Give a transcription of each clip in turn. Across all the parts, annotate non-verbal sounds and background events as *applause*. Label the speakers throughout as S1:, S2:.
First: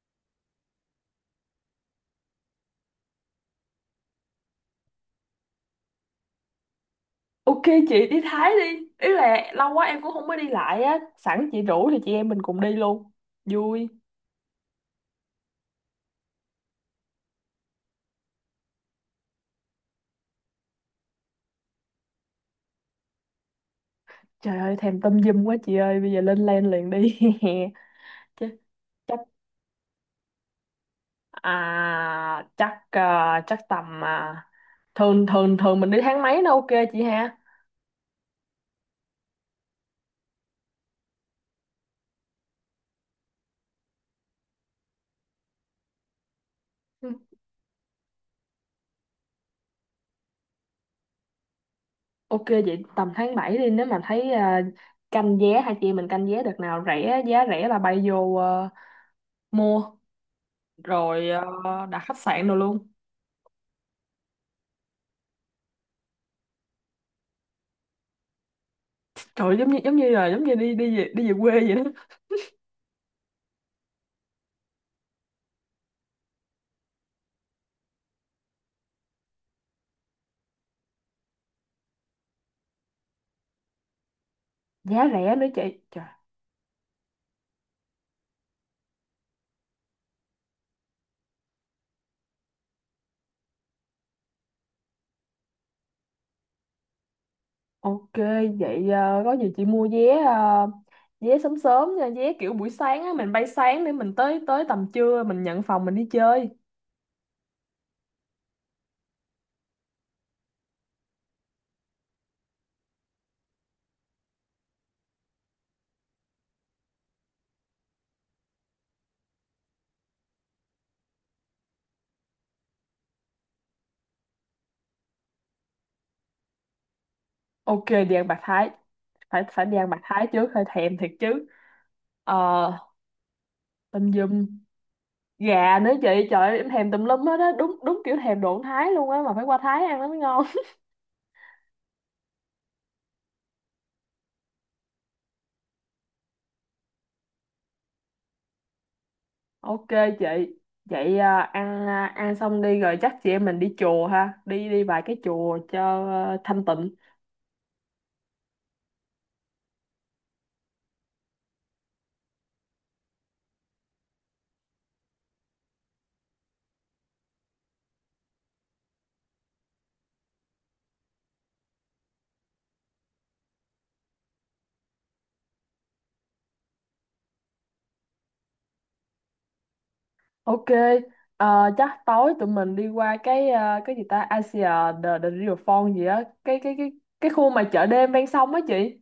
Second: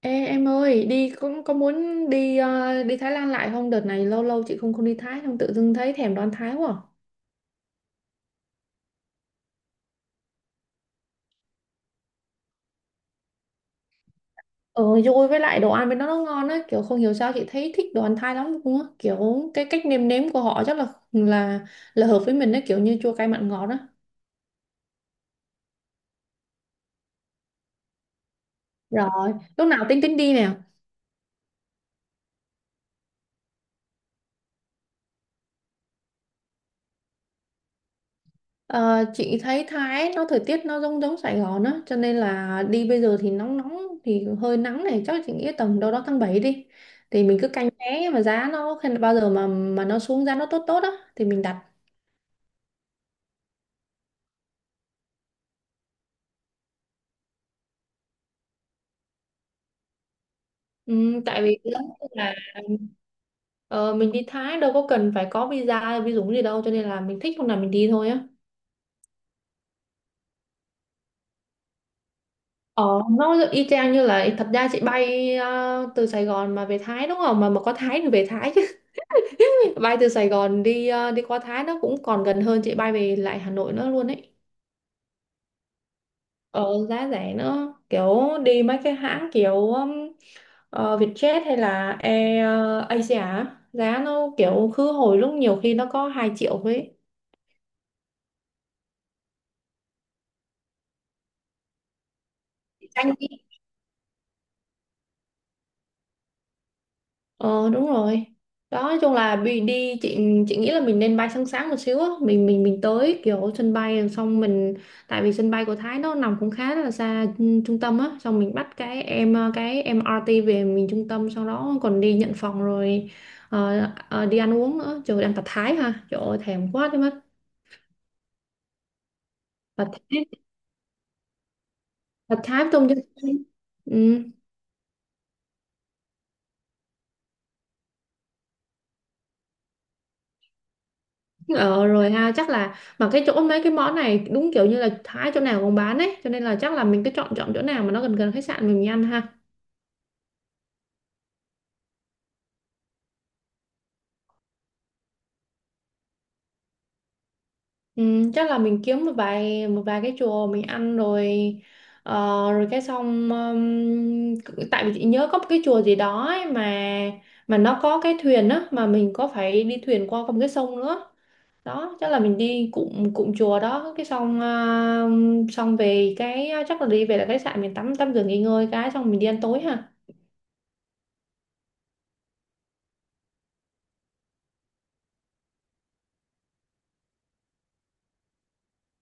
S1: Ê, em ơi, đi cũng có muốn đi đi Thái Lan lại không? Đợt này lâu lâu chị không không đi Thái, không tự dưng thấy thèm đồ ăn Thái quá.
S2: Ok, chị đi Thái đi Ý là lâu quá em cũng không có đi lại á. Sẵn chị rủ thì chị em mình cùng đi luôn. Vui.
S1: Ờ, vui với lại đồ ăn bên đó nó ngon á, kiểu không hiểu sao chị thấy thích đồ ăn Thái lắm luôn á, kiểu cái cách nêm nếm của họ chắc là hợp với mình á, kiểu như chua cay mặn ngọt á.
S2: Trời ơi thèm tâm dâm quá chị ơi. Bây giờ lên lên liền đi. *laughs* Chứ chắc
S1: Rồi, lúc nào tính tính đi nè.
S2: à, Chắc à, chắc tầm à, Thường thường thường mình đi tháng mấy nó ok chị ha.
S1: Ờ, chị thấy Thái nó thời tiết nó giống giống Sài Gòn á cho nên là đi bây giờ thì nóng nóng thì hơi nắng này, chắc chị nghĩ tầm đâu đó tháng 7 đi,
S2: Ừ.
S1: thì mình cứ canh vé mà giá nó bao giờ mà nó xuống giá nó tốt tốt á thì mình đặt.
S2: Ok, vậy tầm tháng 7 đi. Nếu mà thấy à, canh vé. Hai chị em mình canh vé đợt nào rẻ, giá rẻ là bay vô à, mua.
S1: Ừ,
S2: Rồi à,
S1: tại vì giống
S2: đặt
S1: như
S2: khách
S1: là
S2: sạn rồi luôn.
S1: ờ, mình đi Thái đâu có cần phải có visa hay visum gì đâu, cho nên là mình thích hôm nào mình đi thôi á.
S2: Trời, giống như đi đi về quê vậy đó.
S1: Ờ, nó y chang như là, thật ra chị bay từ Sài Gòn mà về Thái đúng không? Mà có Thái thì về Thái chứ. Bay từ Sài Gòn đi đi qua Thái nó cũng còn gần hơn chị bay về lại Hà Nội nữa luôn ấy.
S2: Giá rẻ nữa chị. Trời.
S1: Ờ, giá rẻ nữa, kiểu đi mấy cái hãng kiểu Vietjet hay là Air Asia á, giá nó kiểu khứ hồi lúc nhiều khi nó có 2 triệu ấy.
S2: Ok, vậy có gì chị mua vé, vé sớm sớm nha, vé kiểu buổi sáng á,
S1: Anh.
S2: mình bay sáng để mình tới tới tầm trưa mình nhận phòng mình đi chơi.
S1: Ờ, đúng rồi. Đó, nói chung là bị đi chị nghĩ là mình nên bay sáng sáng một xíu á, mình tới kiểu sân bay rồi xong mình, tại vì sân bay của Thái nó nằm cũng khá là xa trung tâm á, xong mình bắt cái MRT về mình trung tâm, sau đó còn đi nhận phòng rồi ờ, đi ăn uống nữa. Trời ơi, ăn tạt Thái ha. Trời ơi thèm quá đi mất.
S2: Ok, đi ăn bạc thái. Phải phải đi
S1: Tạt
S2: ăn bạc thái
S1: Thái,
S2: trước, hơi thèm thiệt chứ. ờ
S1: tạt Thái với tôm chân.
S2: Tôm
S1: Ừ.
S2: dùm gà nữa chị, trời ơi, em thèm tùm lum hết á, đúng đúng kiểu thèm đồ ăn Thái luôn á, mà phải qua Thái ăn nó mới ngon.
S1: Ờ rồi ha, chắc là mà cái chỗ mấy cái món này đúng kiểu như là Thái chỗ nào cũng bán ấy, cho nên là chắc là mình cứ chọn chọn chỗ nào mà nó gần gần khách sạn mình ăn ha.
S2: *laughs* Ok chị. Vậy à, ăn xong đi rồi chắc chị em mình đi chùa ha, đi đi vài cái chùa cho à, thanh tịnh.
S1: Ừ, chắc là mình kiếm một vài cái chùa mình ăn rồi ờ, rồi cái xong tại vì chị nhớ có một cái chùa gì đó ấy, mà nó có cái thuyền á, mà mình có phải đi thuyền qua con cái sông nữa. Đó, chắc là mình đi cụm cụm chùa đó cái xong xong về cái chắc là đi về là khách sạn mình tắm tắm rửa nghỉ ngơi, cái xong mình đi ăn tối ha.
S2: Ok, chắc tối tụi mình đi qua cái cái gì ta Asia, the Riverfront gì á, cái khu mà chợ đêm ven sông á chị.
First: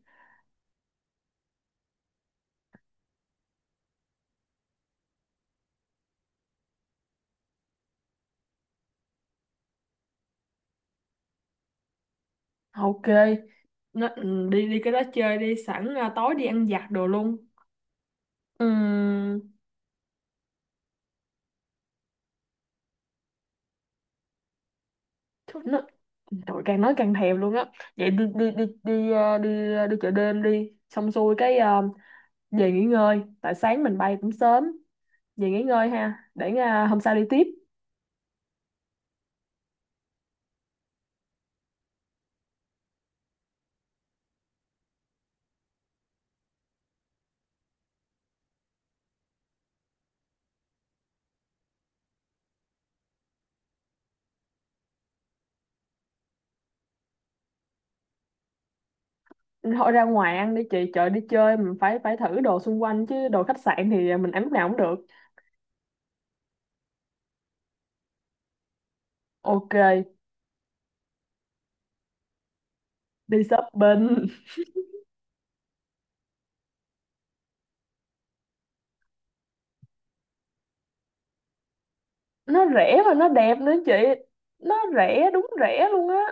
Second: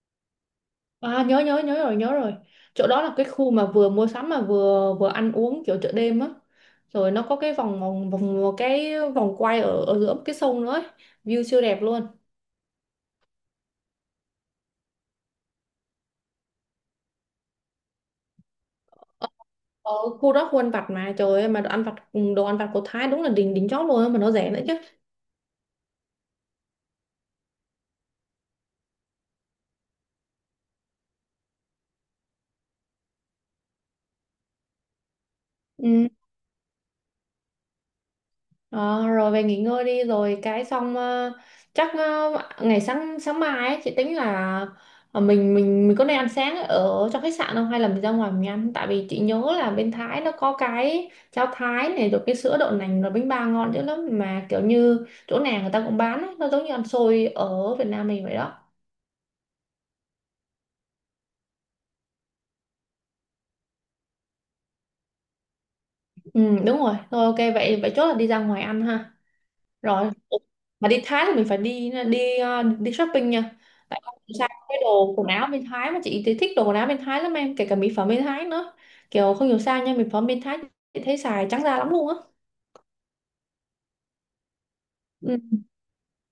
S1: À, nhớ nhớ nhớ rồi, nhớ rồi. Chỗ đó là cái khu mà vừa mua sắm mà vừa vừa ăn uống kiểu chợ đêm á, rồi nó có cái vòng vòng vòng cái vòng quay ở ở giữa cái sông nữa ấy. View siêu đẹp luôn.
S2: Ok, nó, ừ, đi đi cái đó chơi đi, sẵn tối đi ăn vặt đồ luôn. Ừm.
S1: Ở khu đó, khu ăn vặt mà, trời ơi mà đồ ăn vặt, đồ ăn vặt của Thái đúng là đỉnh đỉnh chóp luôn á, mà nó rẻ nữa chứ.
S2: Thôi nó, trời càng nói càng thèm luôn á. Vậy đi đi đi đi ờ, đi đi chợ đêm đi, xong xuôi cái về nghỉ ngơi, tại sáng mình bay cũng sớm, về nghỉ ngơi
S1: Ừ.
S2: ha, để hôm sau đi tiếp.
S1: Ờ, rồi về nghỉ ngơi đi rồi cái xong chắc ngày sáng sáng mai ấy, chị tính là mình có nên ăn sáng ở trong khách sạn không, hay là mình ra ngoài mình ăn, tại vì chị nhớ là bên Thái nó có cái cháo Thái này, rồi cái sữa đậu nành, rồi bánh bao ngon dữ lắm mà kiểu như chỗ nào người ta cũng bán ấy, nó giống như ăn xôi ở Việt Nam mình vậy đó.
S2: Thôi ra ngoài ăn đi chị, chợ đi chơi mình phải phải thử đồ xung quanh chứ, đồ khách sạn thì mình ăn lúc nào cũng được.
S1: Ừ, đúng rồi, thôi ok vậy vậy chốt là đi ra ngoài ăn ha.
S2: Ok,
S1: Rồi. Ủa, mà đi Thái thì mình phải đi đi ờ, đi shopping
S2: đi
S1: nha, tại không
S2: shopping.
S1: sao cái đồ quần áo bên Thái, mà chị thì thích đồ quần áo bên Thái lắm em, kể cả mỹ phẩm bên Thái nữa. Kiểu không hiểu sao nha, mỹ phẩm bên Thái chị thấy xài trắng da lắm luôn á.
S2: *laughs* Nó rẻ và nó đẹp nữa chị, nó rẻ,
S1: Ừ.
S2: đúng rẻ luôn á.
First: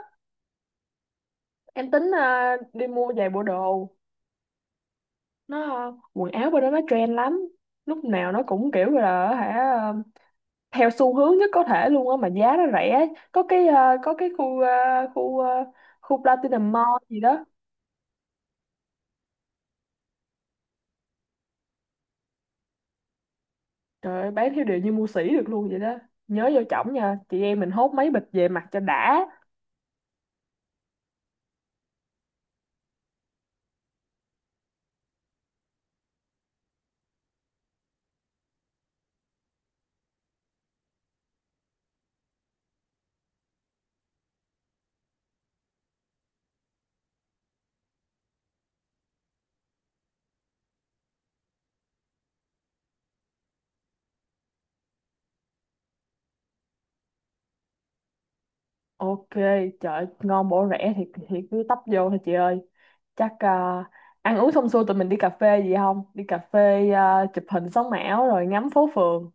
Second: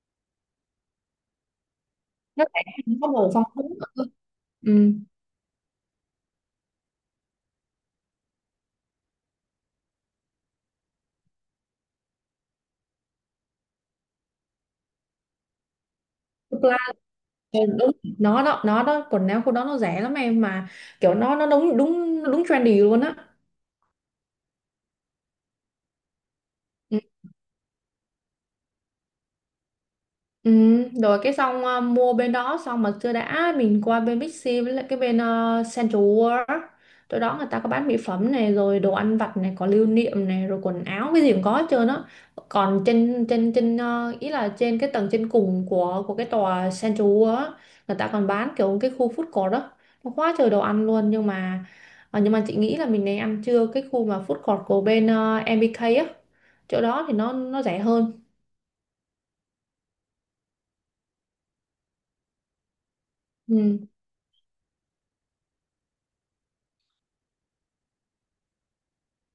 S2: Em tính
S1: Nó
S2: à,
S1: rẻ,
S2: đi
S1: nó có
S2: mua vài
S1: đồ
S2: bộ
S1: phong phú.
S2: đồ.
S1: Ừ.
S2: Nó à, quần áo bên đó nó trend lắm, lúc nào nó cũng kiểu là hả à, theo xu hướng nhất có thể luôn á, mà giá nó rẻ. Có cái à, có cái khu
S1: Thực ra
S2: Platinum Mall gì đó.
S1: là đúng, nó đó quần áo của nó rẻ lắm em, mà kiểu nó đúng đúng đúng trendy luôn á.
S2: Trời ơi, bán theo điều như mua sỉ được luôn vậy đó. Nhớ vô chổng nha, chị em mình hốt mấy bịch về mặt cho đã.
S1: Ừ, rồi cái xong mua bên đó xong mà chưa đã, mình qua bên Bixi với lại cái bên Central World á. Chỗ đó người ta có bán mỹ phẩm này, rồi đồ ăn vặt này, có lưu niệm này, rồi quần áo cái gì cũng có hết trơn á. Còn trên trên trên ờ, ý là trên cái tầng trên cùng của cái tòa Central World á, người ta còn bán kiểu cái khu food court đó, nó quá trời đồ ăn luôn, nhưng mà chị nghĩ là mình nên ăn trưa cái khu mà food court của bên MBK á, chỗ đó thì nó rẻ hơn.
S2: Ok, trời ơi, ngon bổ rẻ thì cứ tấp vô thôi chị ơi. Chắc à,
S1: Ừ.
S2: ăn uống xong xuôi tụi mình đi cà phê gì không? Đi cà phê à, chụp hình sống ảo rồi ngắm phố phường.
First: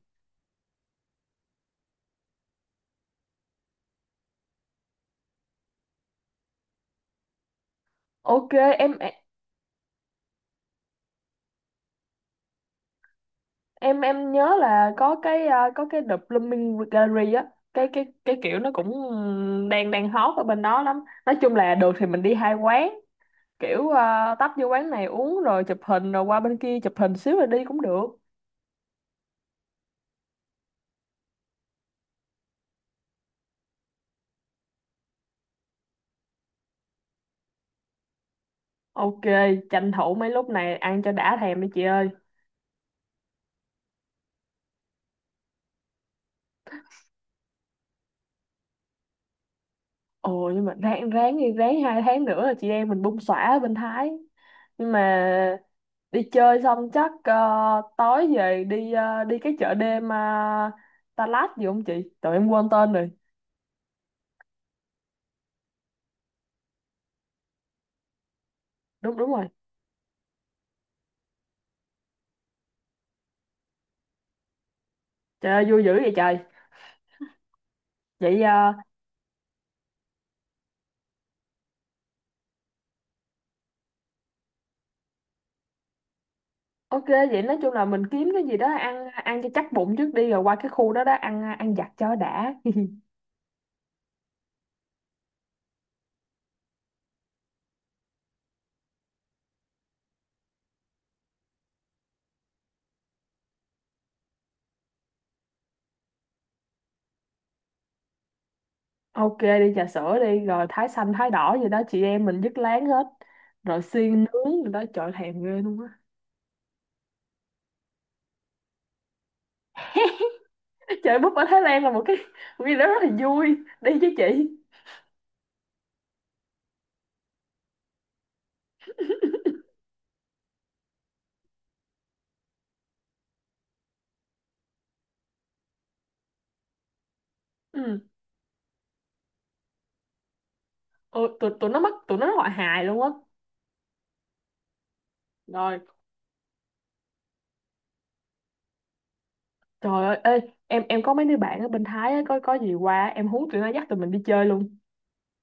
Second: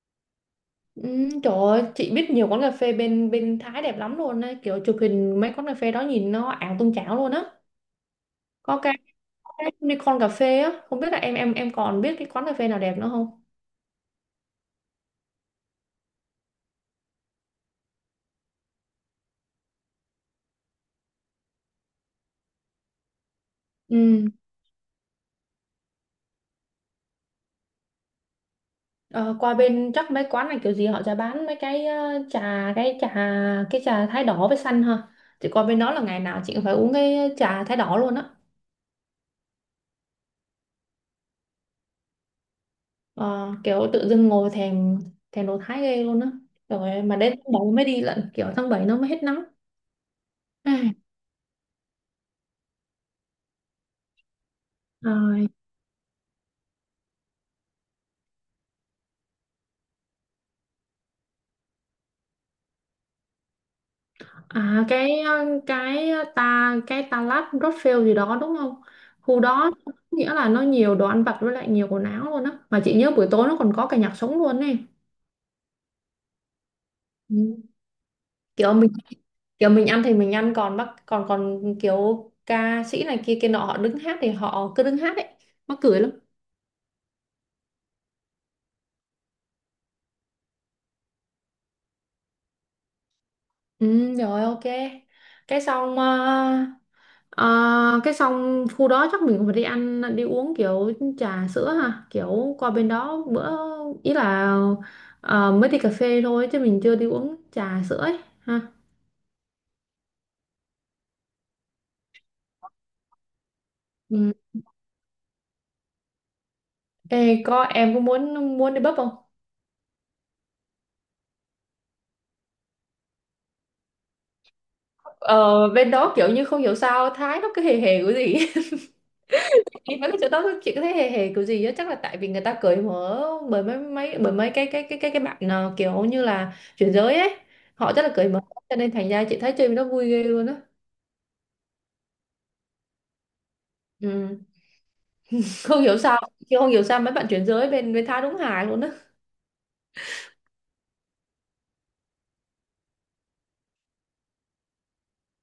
S1: Ừ, trời ơi, chị biết nhiều quán cà phê bên bên Thái đẹp lắm luôn á, kiểu chụp hình mấy quán cà phê đó nhìn nó ảo tung chảo luôn á.
S2: Ok,
S1: có cái,
S2: em
S1: có cái Unicorn cà phê á, không biết là em còn biết cái quán cà phê nào đẹp nữa không.
S2: em nhớ là có cái à, có cái The Blooming Gallery á, cái kiểu nó cũng đang đang hot ở bên đó lắm. Nói chung là được thì mình đi hai quán, kiểu
S1: Ừ.
S2: à, tấp vô quán này uống rồi chụp hình rồi qua bên kia chụp hình xíu rồi đi cũng được.
S1: ờ, Qua bên chắc mấy quán này kiểu gì họ sẽ bán mấy cái trà, cái thái đỏ với xanh ha. Chị qua bên đó là ngày nào chị cũng phải uống cái trà thái đỏ luôn á.
S2: Ok, tranh thủ mấy lúc này ăn cho đã thèm đi chị ơi.
S1: Ờ, Kiểu tự dưng ngồi thèm thèm đồ Thái ghê luôn á, rồi mà đến tháng 7 mới đi lận, kiểu tháng 7 nó mới hết nắng.
S2: Ồ, nhưng mà
S1: Ai.
S2: ráng ráng đi, ráng 2 tháng nữa là chị em mình bung xõa ở bên Thái. Nhưng
S1: Ờ.
S2: mà đi chơi xong chắc tối về đi, đi cái chợ đêm, Đà Lạt gì không chị, tụi em quên tên rồi.
S1: À, cái ờ, ta cái ta lát Rothschild gì đó đúng không?
S2: Đúng đúng
S1: Khu
S2: rồi.
S1: đó nghĩa là nó nhiều đồ ăn vặt với lại nhiều quần áo luôn á. Mà chị nhớ buổi tối nó còn có cả nhạc sống luôn ấy.
S2: Trời ơi, vui dữ vậy trời.
S1: Ừ.
S2: Vậy
S1: Kiểu mình kiểu mình ăn thì mình ăn, còn bác còn còn kiểu ca sĩ này kia kia nọ họ đứng hát thì họ cứ đứng hát ấy. Mắc cười lắm.
S2: ok, vậy nói chung là mình kiếm cái gì đó ăn ăn cho chắc bụng trước đi, rồi qua cái khu đó đó ăn ăn vặt cho đã.
S1: Ừ, rồi ok. Cái xong ờ, Ờ, cái xong khu đó chắc mình cũng phải đi ăn đi uống kiểu trà sữa ha, kiểu qua bên đó bữa, ý là mới đi cà phê thôi chứ mình chưa đi uống trà sữa ấy ha.
S2: Ok, đi trà sữa đi, rồi thái xanh thái đỏ gì đó chị em mình dứt láng hết, rồi xiên
S1: Ừ.
S2: nướng rồi đó, trời thèm ghê luôn á.
S1: Ê, em có muốn muốn đi bắp không?
S2: *laughs* Chơi búp ở Thái Lan là một cái gì đó rất là vui. Đi với chị.
S1: Ờ, bên đó kiểu như không hiểu sao Thái nó cứ hề hề cái gì *laughs* đi mấy cái chỗ đó chị có thấy hề hề kiểu gì á, chắc là tại vì người ta cởi mở, bởi mấy cái bạn kiểu như là chuyển giới ấy, họ
S2: Ừ.
S1: rất là cởi mở, cho nên thành ra chị thấy chơi bên đó vui ghê luôn á.
S2: Ôi, tụi nó mắc, tụi nó gọi hài luôn á.
S1: Ừ.
S2: Rồi,
S1: không hiểu sao không hiểu sao mấy bạn chuyển giới bên bên tha đúng hài luôn á.
S2: trời ơi, ê, em có mấy đứa bạn ở bên Thái á, có gì qua em hú tụi nó dắt tụi mình đi chơi luôn.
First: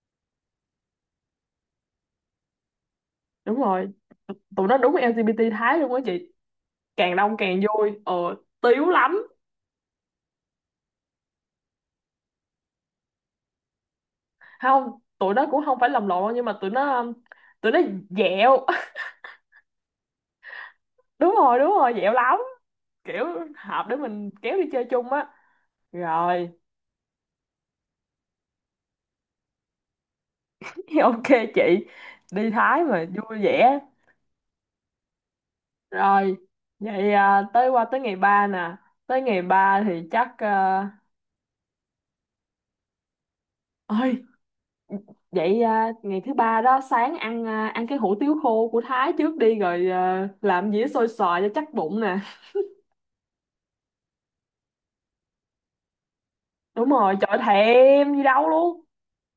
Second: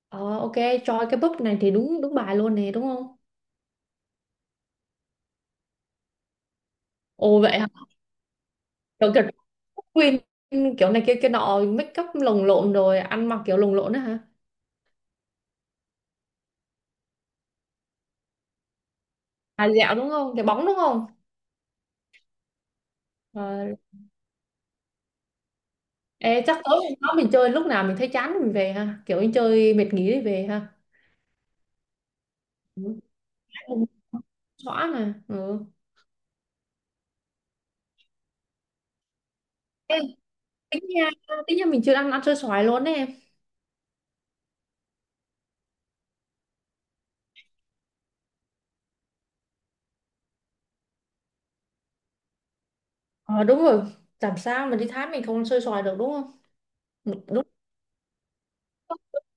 S1: Ờ ok. Choi cái búp này thì đúng đúng bài luôn nè đúng không.
S2: Đúng rồi, tụi tụi nó đúng LGBT Thái luôn á chị, càng đông
S1: Ồ vậy
S2: càng
S1: hả,
S2: vui. Ờ Tiếu
S1: kiểu kiểu
S2: lắm.
S1: queen kiểu này kia kia nọ, make up lồng lộn rồi ăn mặc kiểu lồng lộn á hả.
S2: Không, tụi nó cũng không phải lầm lộn, nhưng mà tụi nó dẹo.
S1: À dạo đúng không, cái bóng đúng không.
S2: Đúng rồi, đúng rồi, dẻo lắm, kiểu
S1: Ờ.
S2: hợp để mình kéo đi chơi chung á.
S1: Ê,
S2: Rồi.
S1: chắc tối hôm đó mình chơi lúc nào mình thấy chán mình về ha, kiểu mình chơi mệt nghỉ thì về ha.
S2: *laughs* Ok chị, đi Thái
S1: Ừ.
S2: mà vui vẻ.
S1: Xóa mà. Ừ.
S2: Rồi vậy à, tới qua tới ngày 3 nè, tới ngày 3
S1: Ê,
S2: thì chắc
S1: tính
S2: à.
S1: nha tính nha mình chưa ăn ăn xôi xoài luôn đấy em.
S2: Ơi, vậy à, ngày thứ ba đó sáng ăn cái hủ tiếu khô của Thái trước đi, rồi à, làm dĩa xôi xoài cho chắc bụng nè.
S1: Ờ đúng rồi, làm sao mà đi Thái mình không ăn xôi xoài được đúng không.
S2: Đúng rồi, trời
S1: Đúng,
S2: thèm gì đâu luôn.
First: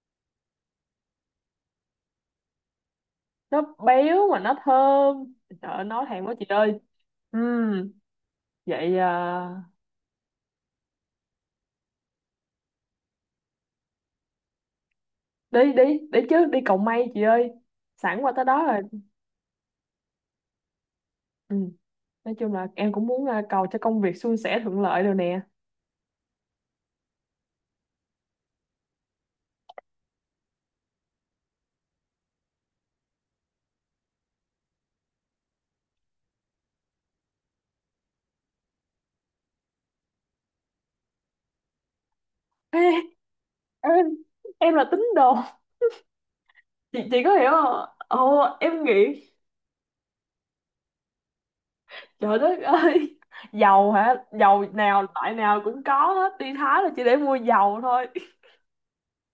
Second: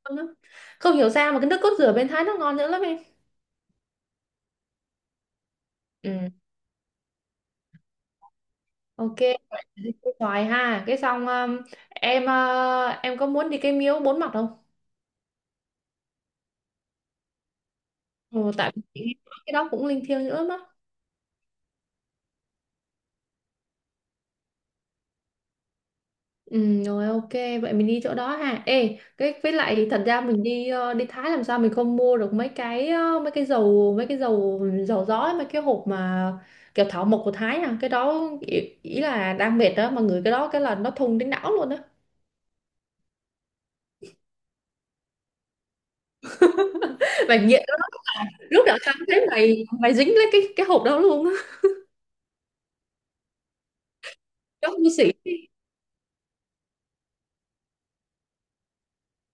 S1: ngon lắm. Không hiểu sao mà cái nước cốt dừa bên Thái nó ngon nữa lắm em.
S2: Nó béo mà nó thơm. Trời ơi, nói thèm
S1: Ừ,
S2: quá chị ơi. Ừ. Vậy
S1: ok. Vậy
S2: à,
S1: thì cái xoài ha cái xong, em có muốn đi cái miếu bốn mặt không.
S2: đi đi đi chứ, đi cầu may chị ơi, sẵn qua tới
S1: Ừ,
S2: đó
S1: tại
S2: rồi.
S1: vì chị nghe nói cái đó cũng linh thiêng nữa mà.
S2: Ừ. Nói chung là em cũng muốn à, cầu cho công việc suôn sẻ thuận lợi rồi nè.
S1: Ừ, rồi ok, vậy mình đi chỗ đó ha. Ê cái với lại thật ra mình đi đi Thái làm sao mình không mua được mấy cái dầu dầu gió ấy, mấy cái hộp mà kiểu thảo mộc của Thái à, cái đó ý là đang mệt đó mà người cái đó cái là nó thùng đến não luôn á.
S2: Ê, em em là tín đồ chị
S1: *laughs*
S2: có
S1: Và
S2: hiểu
S1: nghiện,
S2: không, ồ
S1: lúc đó
S2: em
S1: tao thấy
S2: nghĩ.
S1: mày mày dính lấy cái hộp đó luôn á.
S2: Trời đất ơi, dầu hả, dầu
S1: Nó vô
S2: nào
S1: sỉ.
S2: loại nào cũng có hết, đi Thái là chỉ để mua dầu thôi.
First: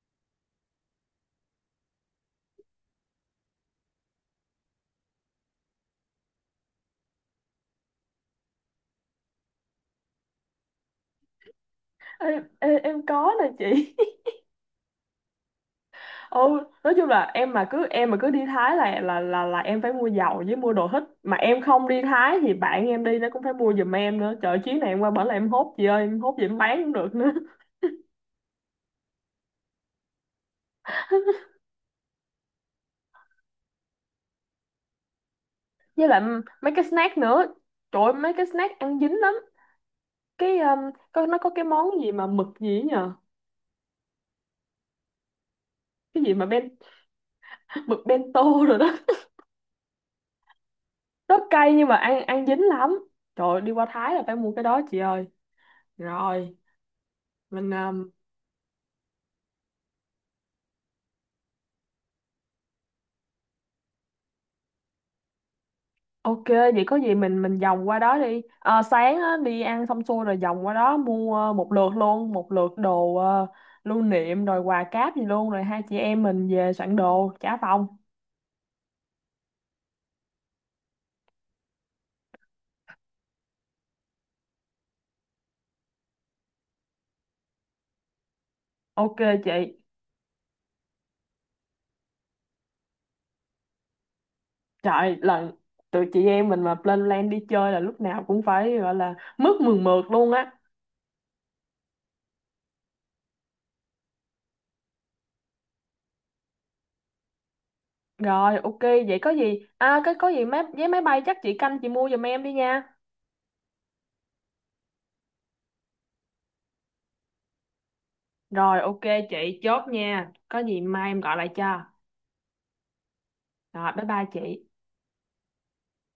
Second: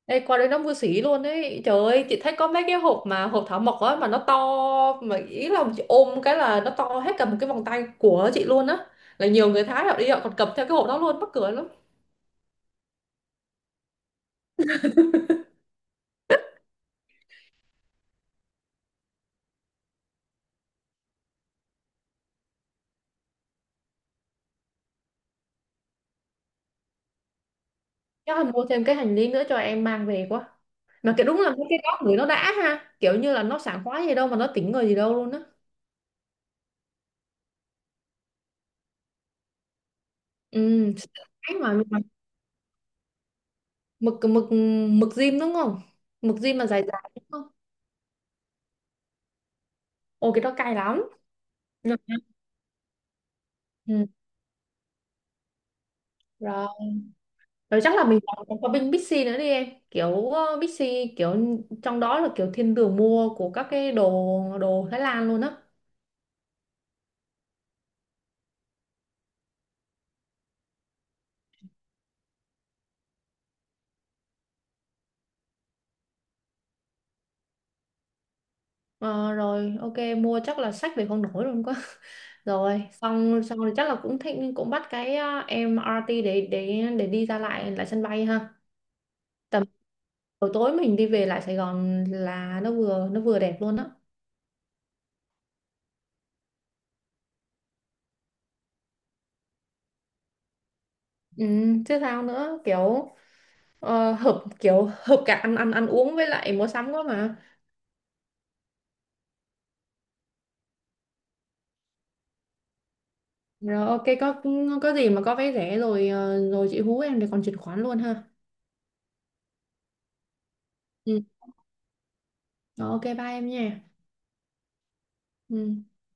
S1: Ê, qua đây nó vô sỉ luôn ấy, trời ơi chị thấy có mấy cái hộp mà hộp thảo mộc á mà nó to, mà ý là chị ôm cái là nó to hết cả một cái vòng tay của chị luôn á, là nhiều người Thái họ đi họ còn cầm theo cái hộp đó luôn, mắc cười lắm.
S2: Ê, ê, em có nè chị. Ừ. Nói chung là em mà cứ đi Thái là em phải mua dầu với mua đồ hít. Mà em không đi Thái thì bạn em đi nó cũng phải mua giùm em nữa. Trời, chuyến này em qua bển là em hốt gì ơi, em hốt gì em bán cũng được nữa.
S1: Chắc là mua thêm cái hành lý nữa cho em mang về quá. Mà cái đúng là mấy cái đó người nó đã ha, kiểu như là nó sảng khoái gì đâu mà nó tỉnh người gì đâu luôn á.
S2: *laughs* Với lại mấy cái snack nữa, trời ơi, mấy cái snack ăn dính lắm. Cái
S1: Ừ.
S2: có nó có
S1: Cái
S2: cái
S1: mà
S2: món gì mà mực gì ấy nhờ,
S1: mực, mực diêm đúng không,
S2: cái gì
S1: mực
S2: mà
S1: diêm mà
S2: ben.
S1: dài dài đúng không.
S2: *laughs* Mực bento rồi đó.
S1: Ôi cái đó cay lắm.
S2: *laughs* Rất cay nhưng mà
S1: Ừ.
S2: ăn ăn dính lắm. Trời ơi, đi qua
S1: Ừ.
S2: Thái là phải mua cái đó chị ơi. Rồi
S1: Rồi.
S2: mình
S1: Rồi
S2: à.
S1: chắc là mình còn còn có bên Bixi nữa đi em. Kiểu Bixi kiểu trong đó là kiểu thiên đường mua của các cái đồ đồ Thái Lan luôn á.
S2: Ok, vậy có gì mình vòng qua đó đi. Ờ, sáng á, đi ăn xong xuôi rồi vòng qua đó mua một lượt luôn, một lượt đồ lưu niệm rồi quà cáp gì luôn, rồi hai chị em mình về soạn đồ trả phòng.
S1: Ờ, rồi ok, mua chắc là sách về không nổi luôn quá. *laughs* Rồi xong xong rồi, chắc là cũng thích cũng bắt cái MRT để đi ra lại lại sân bay ha.
S2: Ok
S1: Tầm
S2: chị.
S1: buổi tối mình đi về lại Sài Gòn là nó vừa đẹp luôn á.
S2: Trời, lần tụi chị em mình mà lên plan đi chơi là lúc nào cũng phải gọi là mướt mượt mượt luôn á.
S1: Ừ, chứ sao nữa, kiểu. Ờ, hợp cả ăn ăn ăn uống với lại mua sắm quá mà.
S2: Rồi ok, vậy có gì? À cái có gì máy vé máy bay chắc chị canh chị mua giùm em đi nha.
S1: Rồi ok, có gì mà có vé rẻ rồi rồi chị hú em để còn chuyển khoản luôn ha.
S2: Rồi ok chị chốt nha. Có gì mai
S1: Ừ.
S2: em gọi lại cho.
S1: Rồi, ok bye em nha.
S2: Rồi bye bye chị.
S1: Ừ.